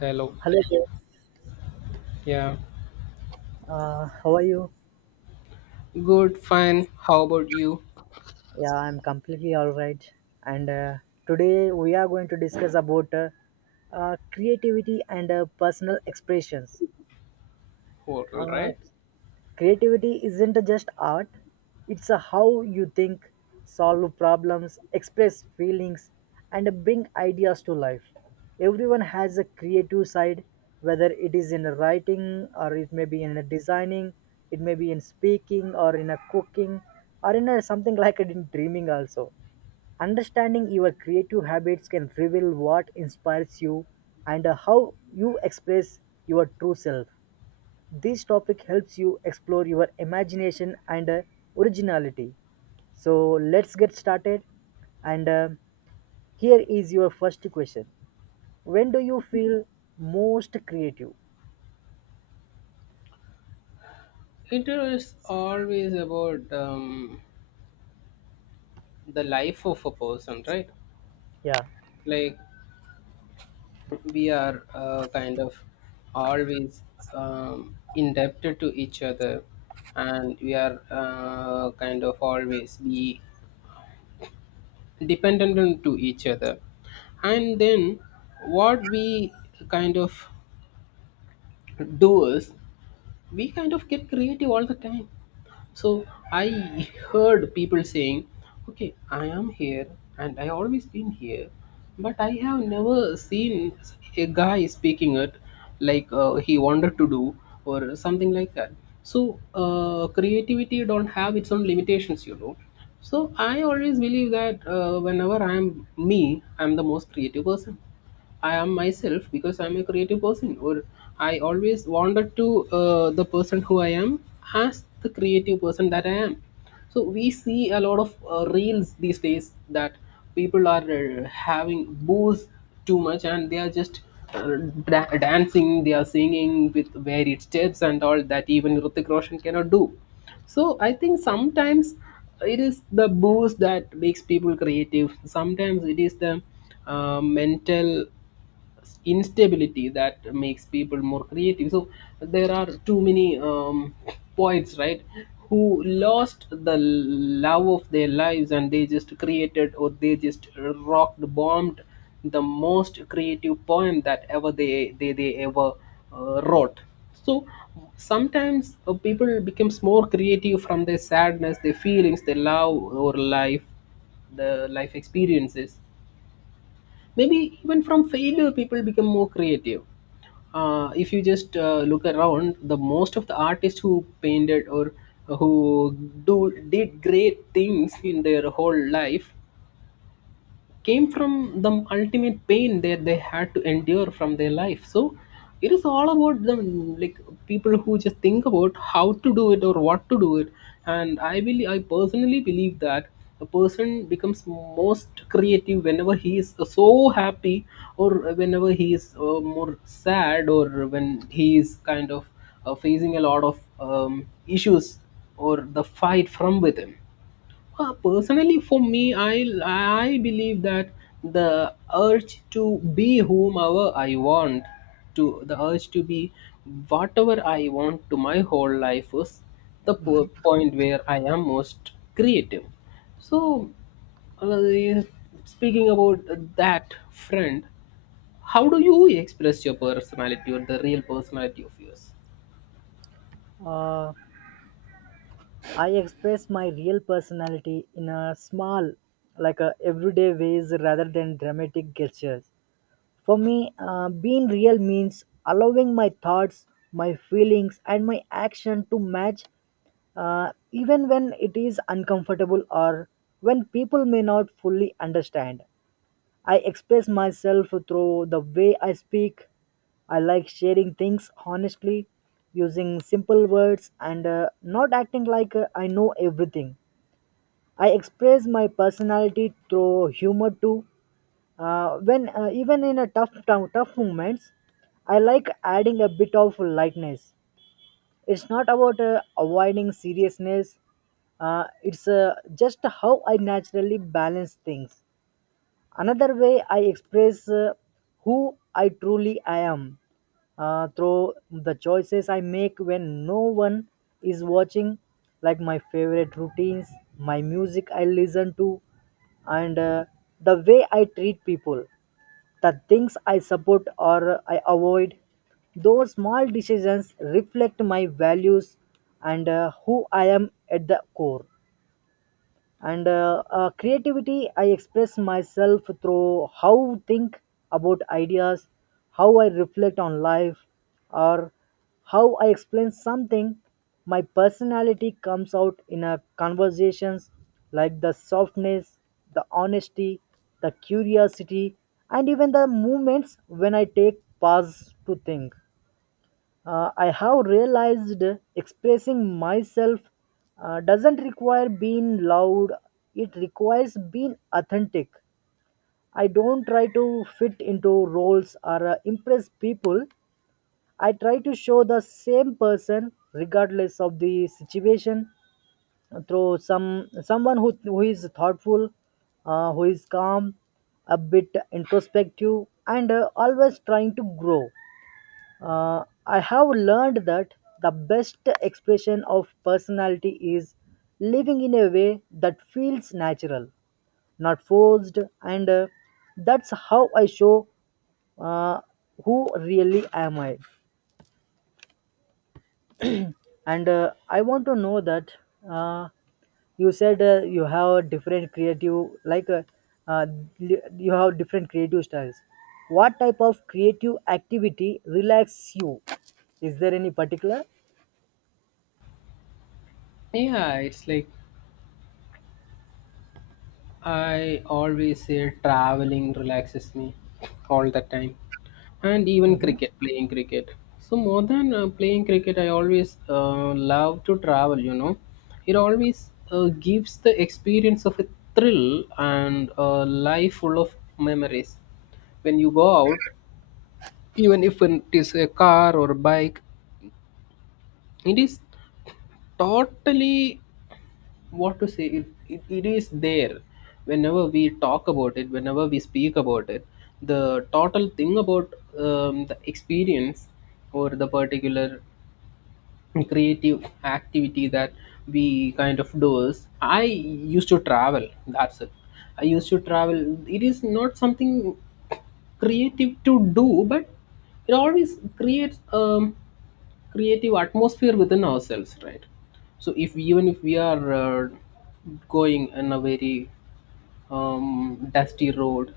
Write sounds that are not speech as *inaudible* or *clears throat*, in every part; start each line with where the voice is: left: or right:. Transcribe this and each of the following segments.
left: Hello.
right: Hello there.
left: Yeah.
right: How are you?
left: Good, fine. How about you?
right: Yeah, I'm completely all right. And Today we are going to discuss about creativity and personal expressions.
left: Hotel,
right: Uh,
left: right?
right: Creativity isn't just art, it's a how you think, solve problems, express feelings, and bring ideas to life. Everyone has a creative side, whether it is in writing, or it may be in a designing, it may be in speaking, or in a cooking, or in a, something like it in dreaming also. Understanding your creative habits can reveal what inspires you and how you express your true self. This topic helps you explore your imagination and originality. So let's get started. And Here is your first question. When do you feel most creative?
left: It is always about the life of a person, right?
right: Yeah.
left: Like we are kind of always indebted to each other, and we are kind of always be dependent on to each other. And then what we kind of do is we kind of get creative all the time. So I heard people saying, okay, I am here and I always been here, but I have never seen a guy speaking it like he wanted to do or something like that. So creativity don't have its own limitations, you know. So I always believe that whenever I am me, I am the most creative person. I am myself because I'm a creative person, or I always wanted to the person who I am as the creative person that I am. So we see a lot of reels these days that people are having booze too much and they are just uh, dancing, they are singing with varied steps and all that even Hrithik Roshan cannot do. So I think sometimes it is the booze that makes people creative. Sometimes it is the mental instability that makes people more creative. So there are too many poets, right, who lost the love of their lives and they just created or they just rocked bombed the most creative poem that ever they ever wrote. So sometimes people becomes more creative from their sadness, their feelings, their love or life, the life experiences. Maybe even from failure people become more creative. If you just look around, the most of the artists who painted or who do did great things in their whole life came from the ultimate pain that they had to endure from their life. So it is all about them, like people who just think about how to do it or what to do it. And I believe, I personally believe that a person becomes most creative whenever he is so happy or whenever he is more sad, or when he is kind of facing a lot of issues or the fight from within. Personally, for me, I believe that the urge to be whomever I want, to the urge to be whatever I want to my whole life is the point where I am most creative. So, uh, speaking about that, friend, how do you express your personality or the real personality of yours?
right: Uh, I express my real personality in a small, like a everyday ways rather than dramatic gestures. For me, being real means allowing my thoughts, my feelings, and my action to match, even when it is uncomfortable or when people may not fully understand. I express myself through the way I speak. I like sharing things honestly, using simple words, and not acting like I know everything. I express my personality through humor too. When even in a tough moments, I like adding a bit of lightness. It's not about avoiding seriousness. It's just how I naturally balance things. Another way I express who I truly I am, through the choices I make when no one is watching, like my favorite routines, my music I listen to, and the way I treat people, the things I support or I avoid. Those small decisions reflect my values and who I am at the core and creativity, I express myself through how think about ideas, how I reflect on life, or how I explain something. My personality comes out in a conversations, like the softness, the honesty, the curiosity, and even the moments when I take pause to think. I have realized expressing myself doesn't require being loud, it requires being authentic. I don't try to fit into roles or impress people. I try to show the same person regardless of the situation, through someone who is thoughtful, who is calm, a bit introspective, and always trying to grow. I have learned that the best expression of personality is living in a way that feels natural, not forced, and that's how I show uh, who really am I. And I want to know that, uh, you said you have different creative, like uh, you have different creative styles. What type of creative activity relaxes you? Is there any particular?
left: Yeah, it's like I always say traveling relaxes me all the time, and even cricket, playing cricket. So, more than playing cricket, I always love to travel, you know. It always gives the experience of a thrill and a life full of memories. When you go out, even if it is a car or a bike, it is totally, what to say, it is there whenever we talk about it, whenever we speak about it, the total thing about the experience or the particular creative activity that we kind of do is I used to travel, that's it. I used to travel. It is not something creative to do, but it always creates creative atmosphere within ourselves, right? So if even if we are going in a very dusty road,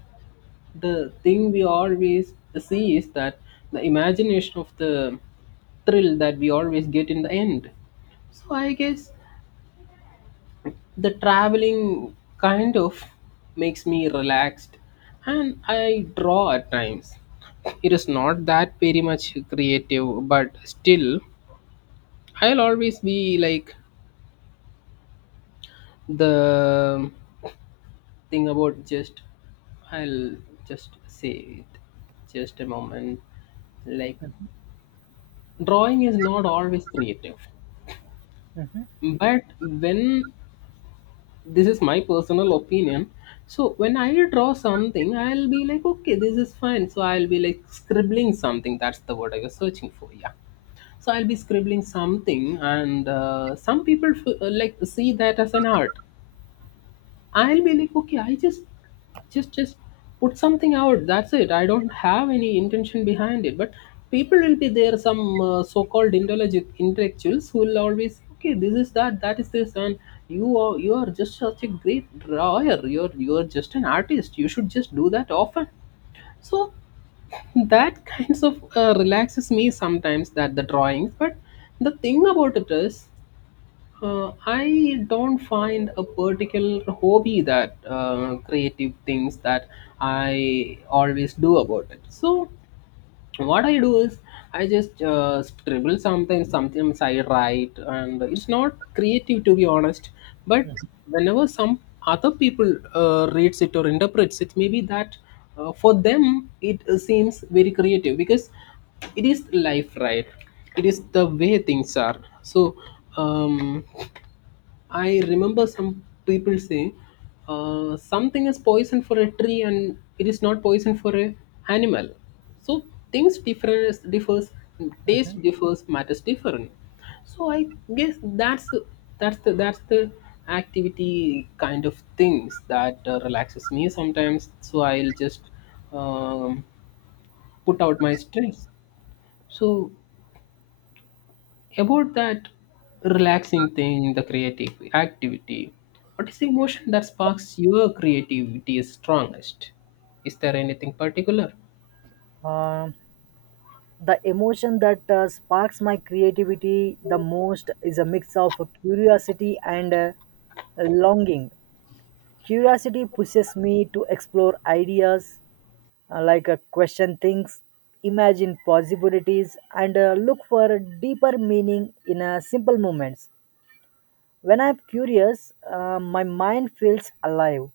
left: the thing we always see is that the imagination of the thrill that we always get in the end. So I guess the traveling kind of makes me relaxed, and I draw at times. It is not that very much creative, but still, I'll always be like the thing about, just, I'll just say it, just a moment, like drawing is not always creative, but when, this is my personal opinion, so when I draw something I'll be like, okay, this is fine, so I'll be like scribbling something, that's the word I was searching for, yeah. So I'll be scribbling something, and some people, like, see that as an art. I'll be like, okay, I just just put something out. That's it. I don't have any intention behind it. But people will be there, some so-called intelligent intellectuals who will always, okay, this is that, that is this, and you are just such a great drawer. You're just an artist. You should just do that often. So that kinds of relaxes me sometimes, that the drawings. But the thing about it is. I don't find a particular hobby that creative things that I always do about it. So what I do is I just scribble something, sometimes I write, and it's not creative to be honest. But whenever some other people reads it or interprets it, maybe that for them it seems very creative because it is life, right? It is the way things are. So um, I remember some people saying something is poison for a tree and it is not poison for a animal. So things different, differs, taste differs, matters different. So I guess that's the activity kind of things that relaxes me sometimes. So I'll just um, put out my stress. So about that relaxing thing, the creative activity, what is the emotion that sparks your creativity strongest? Is there anything particular?
right: Uh, the emotion that sparks my creativity the most is a mix of curiosity and longing. Curiosity pushes me to explore ideas, like question things, imagine possibilities, and look for deeper meaning in simple moments. When I'm curious, my mind feels alive.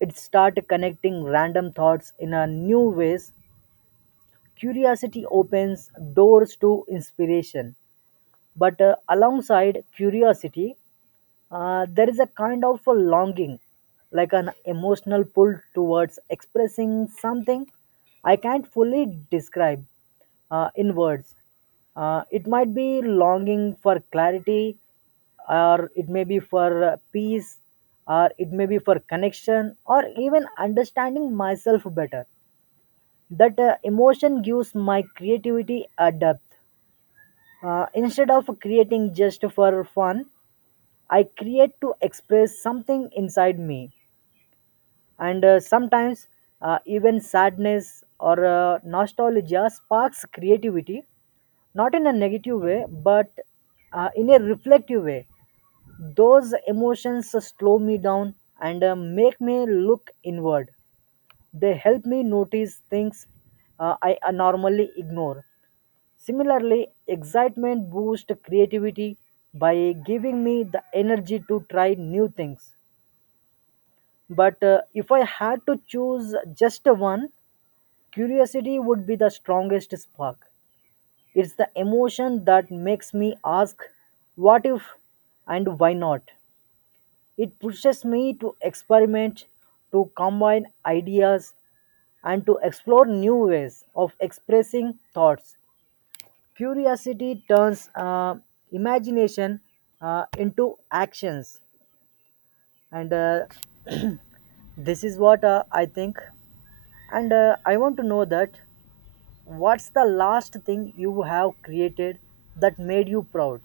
right: It starts connecting random thoughts in a new ways. Curiosity opens doors to inspiration, but alongside curiosity, there is a kind of a longing, like an emotional pull towards expressing something I can't fully describe in words. It might be longing for clarity, or it may be for peace, or it may be for connection, or even understanding myself better. That emotion gives my creativity a depth. Instead of creating just for fun, I create to express something inside me. And sometimes even sadness or nostalgia sparks creativity, not in a negative way, but in a reflective way. Those emotions slow me down and make me look inward. They help me notice things I normally ignore. Similarly, excitement boosts creativity by giving me the energy to try new things. But if I had to choose just one, curiosity would be the strongest spark. It's the emotion that makes me ask, what if and why not? It pushes me to experiment, to combine ideas, and to explore new ways of expressing thoughts. Curiosity turns imagination into actions, and this is what I think. And I want to know that, what's the last thing you have created that made you proud?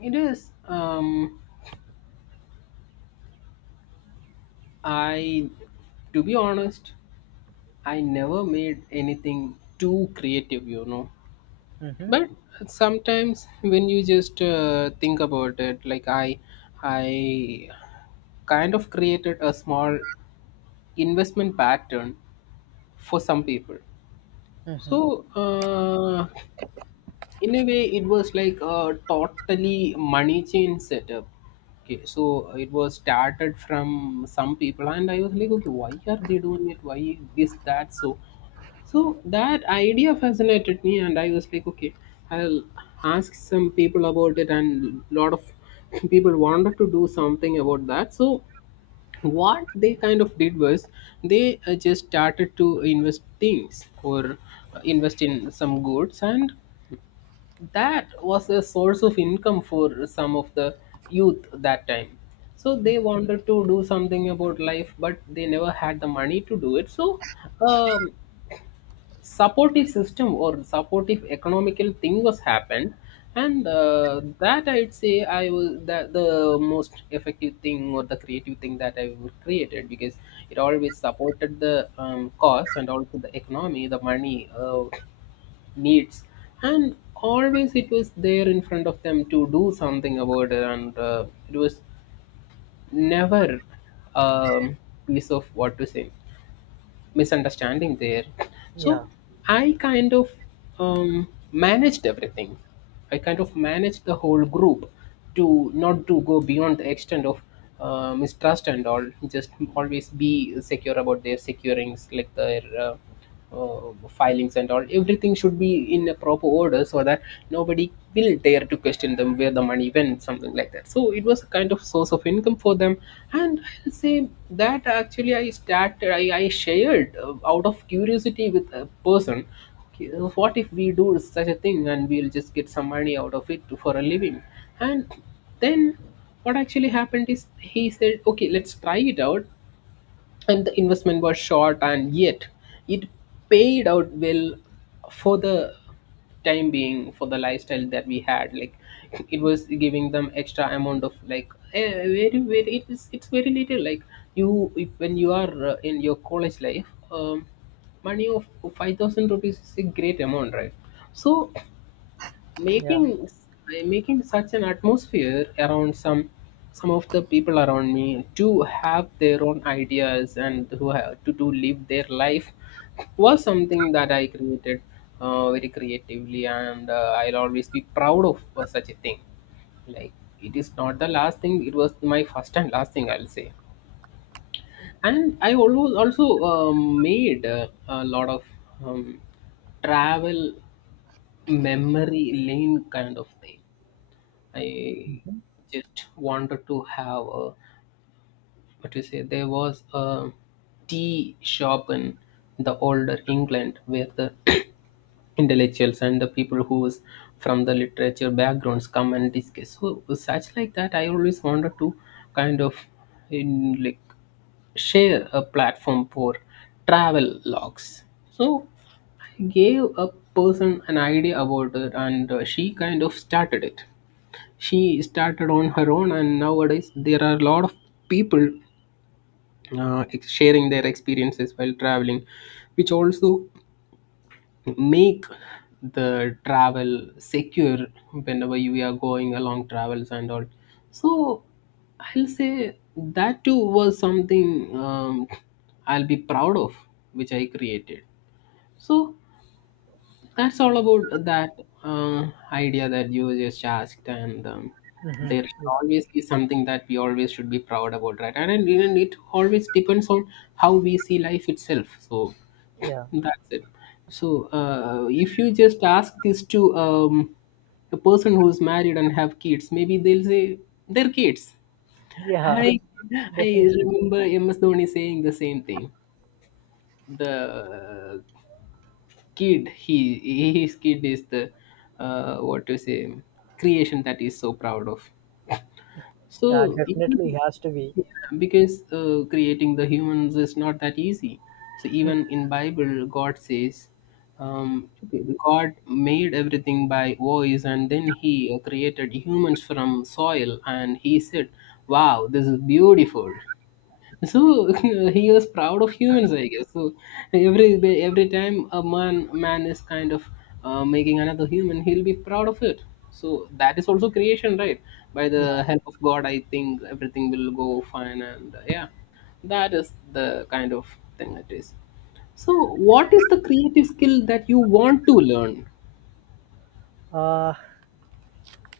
left: It is. I, to be honest, I never made anything too creative, you know. But sometimes when you just think about it, like I kind of created a small investment pattern for some people. So, in a way, it was like a totally money chain setup. Okay, so it was started from some people, and I was like, okay, why are they doing it? Why this, that, so? So that idea fascinated me, and I was like, okay, I'll ask some people about it, and lot of *laughs* people wanted to do something about that. So what they kind of did was they just started to invest things or invest in some goods, and that was a source of income for some of the youth that time. So they wanted to do something about life but they never had the money to do it. So um, supportive system or supportive economical thing was happened, and that I'd say I was that the most effective thing or the creative thing that I would created, because it always supported the cause and also the economy, the money needs, and always it was there in front of them to do something about it, and it was never um, piece of what to say misunderstanding there. So,
right: Yeah,
left: I kind of managed everything. I kind of managed the whole group to not to go beyond the extent of mistrust and all. Just always be secure about their securings, like their filings and all, everything should be in a proper order so that nobody will dare to question them where the money went, something like that. So it was a kind of source of income for them, and I'll say that actually I started, I shared out of curiosity with a person, "Okay, what if we do such a thing and we'll just get some money out of it for a living?" And then what actually happened is he said, okay, let's try it out. And the investment was short, and yet it paid out well for the time being, for the lifestyle that we had. Like it was giving them extra amount of, like, very very, it is, it's very little. Like, you if, when you are in your college life, money of 5,000 rupees is a great amount, right? So
right: yeah,
left: making, making such an atmosphere around some of the people around me to have their own ideas and who have to live their life was something that I created very creatively, and I'll always be proud of for such a thing. Like, it is not the last thing, it was my first and last thing I'll say. And I always also made a lot of um, travel memory lane kind of thing. I just wanted to have a, what you say. There was a tea shop in the older England where the *clears throat* intellectuals and the people who's from the literature backgrounds come and discuss. So such like that, I always wanted to kind of in, like, share a platform for travel logs. So I gave a person an idea about it, and she kind of started it. She started on her own, and nowadays there are a lot of people sharing their experiences while traveling, which also make the travel secure whenever you are going along travels and all. So I'll say that too was something I'll be proud of, which I created. So that's all about that idea that you just asked, and there should always be something that we always should be proud about, right? And it always depends on how we see life itself. So *laughs*
right: yeah,
left: that's it. So if you just ask this to a person who's married and have kids, maybe they'll say they're kids.
right: yeah,
left: I I
right: *laughs* definitely.
left: remember MS Dhoni saying the same thing. The kid he His kid is the what to say creation that he's so proud of, so
right: Yeah, definitely has to be.
left: yeah, because creating the humans is not that easy, so even in bible god says, okay, god made everything by voice and then he created humans from soil and he said wow this is beautiful. So *laughs* he was proud of humans I guess. So every time a man is kind of making another human he'll be proud of it. So that is also creation, right? By the help of god I think everything will go fine and yeah, that is the kind of thing it is. So what is the creative skill that you want to learn?
right: Uh,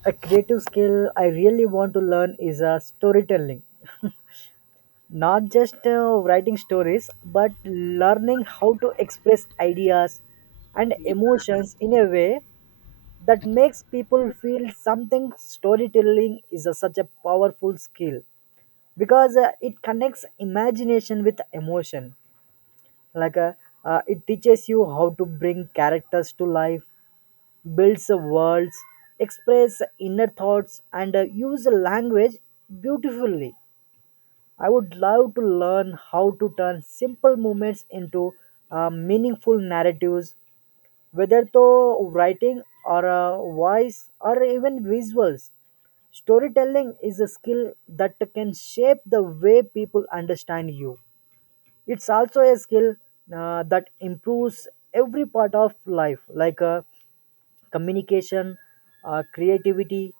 right: a creative skill I really want to learn is storytelling. Not just writing stories, but learning how to express ideas and
left: Yeah,
right: emotions in a way that makes people feel something. Storytelling is a, such a powerful skill, because it connects imagination with emotion, like it teaches you how to bring characters to life, builds worlds, express inner thoughts, and use language beautifully. I would love to learn how to turn simple movements into meaningful narratives, whether through writing or voice or even visuals. Storytelling is a skill that can shape the way people understand you. It's also a skill that improves every part of life, like communication, creativity,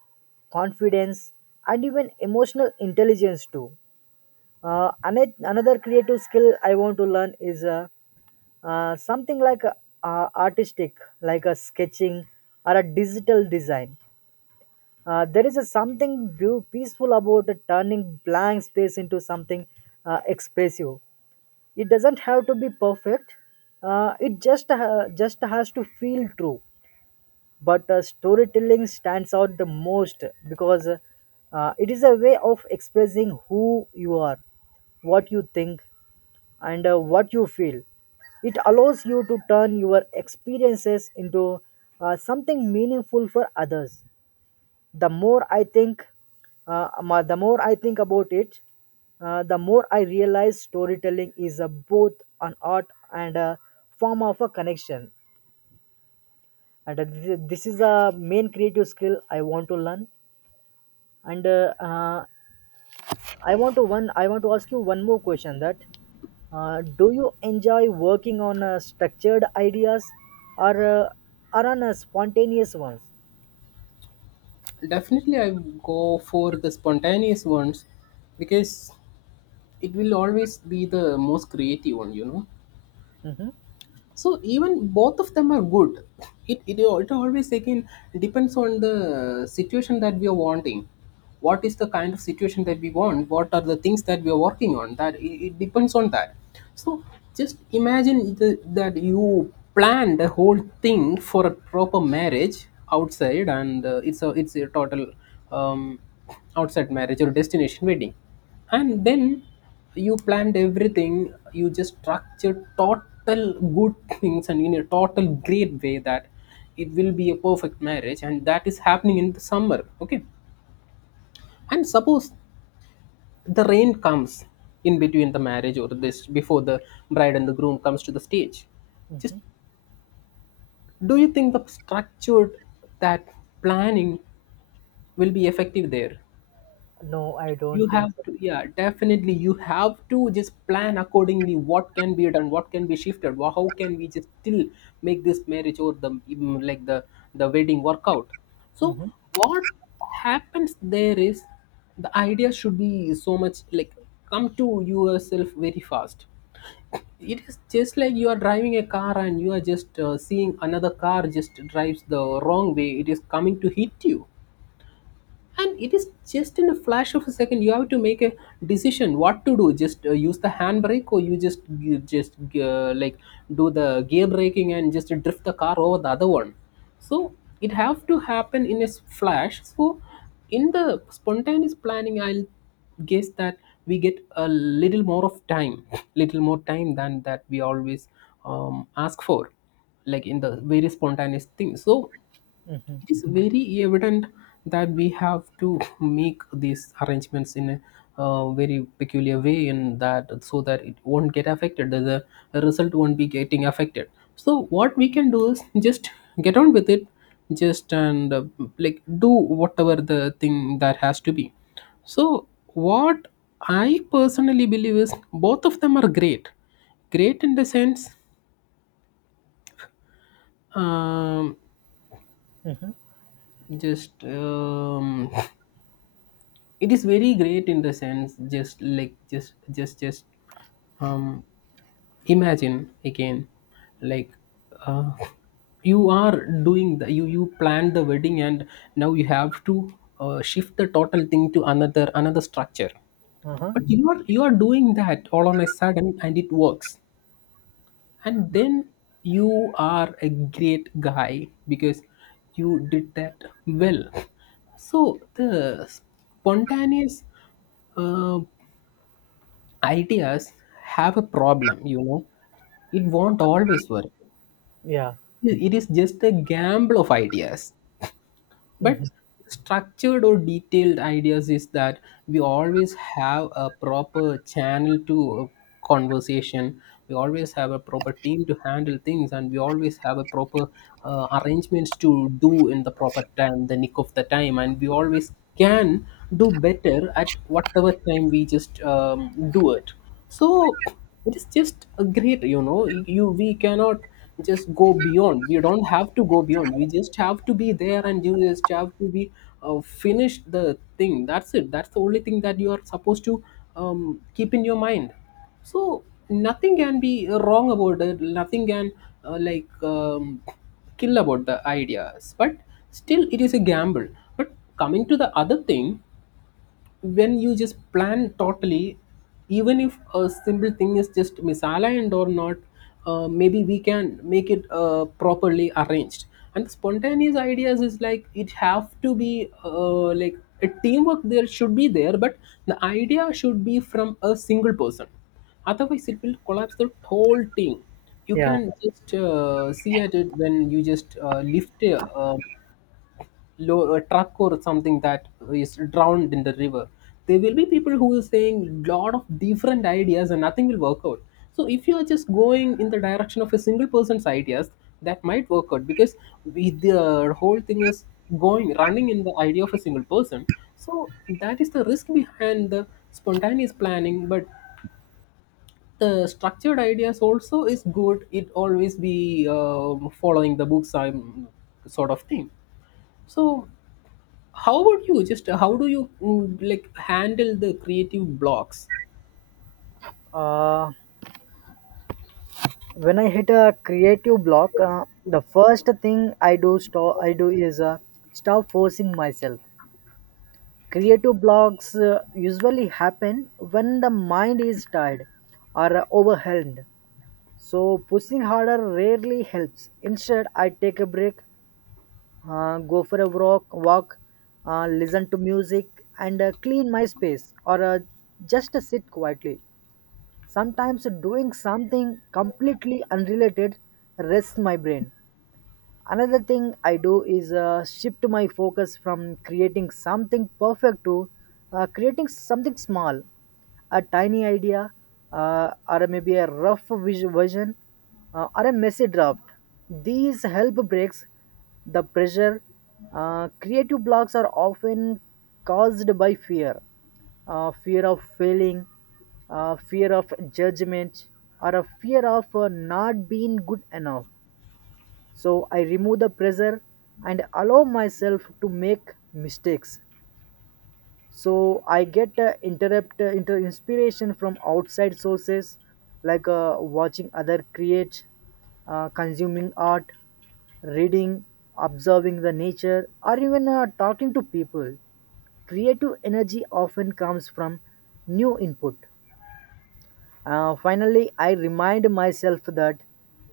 right: confidence, and even emotional intelligence too. Another creative skill I want to learn is something like artistic, like a sketching or a digital design. There is a something peaceful about turning blank space into something expressive. It doesn't have to be perfect. It just has to feel true. But storytelling stands out the most, because it is a way of expressing who you are, what you think, and what you feel. It allows you to turn your experiences into something meaningful for others. The more I think, the more I think about it, the more I realize storytelling is a, both an art and a form of a connection. And this is the main creative skill I want to learn. And I want to one. I want to ask you one more question. That do you enjoy working on structured ideas or uh, or on spontaneous ones?
left: definitely I go for the spontaneous ones, because it will always be the most creative one, you know.
right: Mm-hmm,
left: So even both of them are good. It always again depends on the situation that we are wanting. What is the kind of situation that we want, what are the things that we are working on, that it depends on that. So just imagine the, that you plan the whole thing for a proper marriage outside and it's a total um, outside marriage or destination wedding, and then you planned everything, you just structured total good things and in a total great way, that it will be a perfect marriage and that is happening in the summer, okay? And suppose the rain comes in between the marriage or this before the bride and the groom comes to the stage. Just,
right: mm-hmm.
left: do you think the structured, that planning will be effective there?
right: No, I
left: You
right: don't think
left: have
right: so.
left: to, yeah definitely you have to just plan accordingly what can be done, what can be shifted, how can we just still make this marriage or the like the wedding work out. So
right: Mm-hmm,
left: what happens there is the idea should be so much like come to yourself very fast. It is just like you are driving a car and you are just seeing another car just drives the wrong way, it is coming to hit you, and it is just in a flash of a second you have to make a decision what to do, just use the handbrake, or you just like do the gear braking and just drift the car over the other one. So it have to happen in a flash. So in the spontaneous planning I'll guess that we get a little more of time, *laughs* little more time than that we always ask for, like in the very spontaneous thing. So it is very evident that we have to make these arrangements in a very peculiar way in that, so that it won't get affected, that the result won't be getting affected. So what we can do is just get on with it, just and like do whatever the thing that has to be. So what I personally believe is both of them are great. Great in the sense um,
right: mm-hmm.
left: just it is very great in the sense, just like just um imagine again, like uh, you are doing the you planned the wedding and now you have to shift the total thing to another structure.
right: Uh-huh.
left: But you are, you are doing that all on a sudden and it works, and then you are a great guy because you did that well. So the spontaneous uh, ideas have a problem, you know, it won't always work.
right: Yeah.
left: It is just a gamble of ideas.
right: Hmm.
left: But structured or detailed ideas is that we always have a proper channel to conversation, we always have a proper team to handle things, and we always have a proper arrangements to do in the proper time, the nick of the time, and we always can do better at whatever time we just do it. So it is just a great, you know, you we cannot just go beyond, we don't have to go beyond, we just have to be there and you just have to be finish the thing, that's it, that's the only thing that you are supposed to keep in your mind. So nothing can be wrong about it, nothing can uh, like um, kill about the ideas, but still it is a gamble. But coming to the other thing, when you just plan totally, even if a simple thing is just misaligned or not, maybe we can make it properly arranged. And spontaneous ideas is like it have to be like a teamwork there should be there, but the idea should be from a single person, otherwise it will collapse the whole thing. You
right: Yeah.
left: can just see at it when you just lift a, a truck or something that is drowned in the river. There will be people who is saying lot of different ideas and nothing will work out. So if you are just going in the direction of a single person's ideas, that might work out, because we, the whole thing is going running in the idea of a single person. So that is the risk behind the spontaneous planning. But the structured ideas also is good, it always be following the books I'm sort of thing. So how about you, just how do you like handle the creative blocks?
right: Uh, when I hit a creative block, the first thing I do stop. I do is stop forcing myself. Creative blocks usually happen when the mind is tired or overwhelmed. So pushing harder rarely helps. Instead, I take a break, go for a walk, listen to music, and clean my space, or just sit quietly. Sometimes doing something completely unrelated rests my brain. Another thing I do is shift my focus from creating something perfect to creating something small, a tiny idea, or maybe a rough vision, or a messy draft. These help breaks the pressure. Creative blocks are often caused by fear, fear of failing, fear of judgment, or a fear of not being good enough. So I remove the pressure and allow myself to make mistakes. So I get inspiration from outside sources, like watching other create, consuming art, reading, observing the nature, or even talking to people. Creative energy often comes from new input. Finally, I remind myself that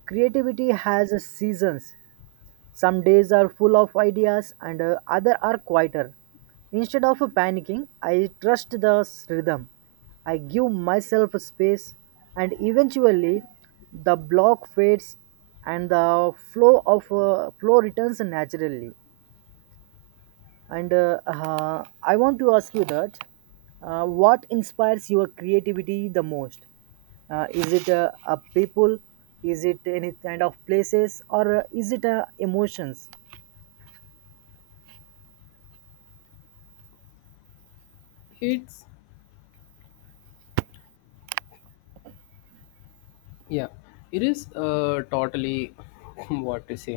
right: creativity has a seasons. Some days are full of ideas and other are quieter. Instead of panicking, I trust the rhythm. I give myself space, and eventually the block fades and the flow of flow returns naturally. And I want to ask you that, what inspires your creativity the most? Is it a people? Is it any kind of places, or is it emotions?
left: It's, yeah, it is totally, *laughs* what to say,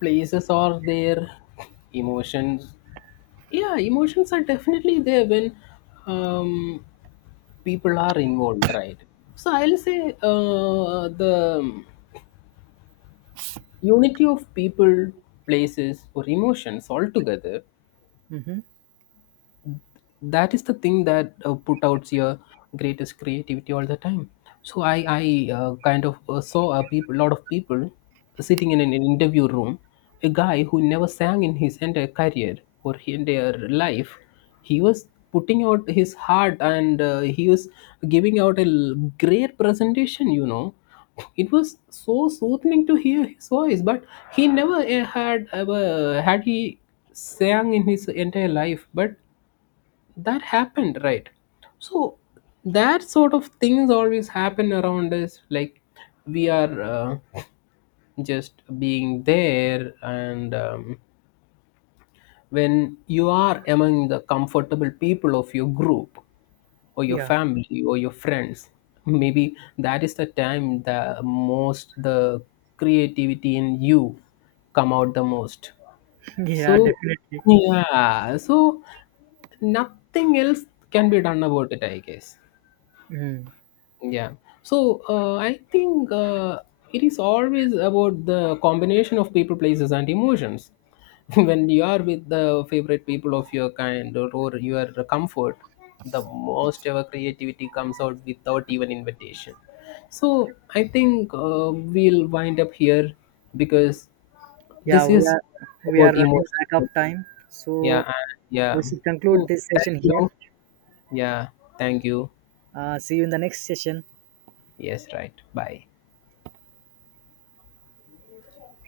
left: places are there, emotions, yeah emotions are definitely there when um, people are involved, right? So I'll say the unity of people, places or emotions all together.
right: Mhm.
left: That is the thing that put out your greatest creativity all the time. So i kind of saw a peop lot of people sitting in an interview room, a guy who never sang in his entire career or his entire life. He was putting out his heart and he was giving out a great presentation, you know. It was so soothing to hear his voice, but he never had ever had he sang in his entire life, but that happened, right? So that sort of things always happen around us, like we are just being there and when you are among the comfortable people of your group or your
right: Yeah,
left: family or your friends, maybe that is the time the most the creativity in you come out the most.
right: *clears throat* *laughs* yeah,
left: So
right: definitely.
left: yeah, so nothing else can be done about it I guess.
right: Mm.
left: Yeah. So I think it is always about the combination of people, places, and emotions. *laughs* When you are with the favorite people of your kind or your comfort, the most ever creativity comes out without even invitation. So I think we'll wind up here because
right: Yeah,
left: this is
right: we are
left: about
right: running
left: emotions.
right: back of time,
left: Yeah.
right: so
left: And yeah.
right: we should conclude
left: So
right: this
left: thank
right: session here.
left: you. Yeah. Thank you.
right: See you in the next session.
left: Yes. Right. Bye.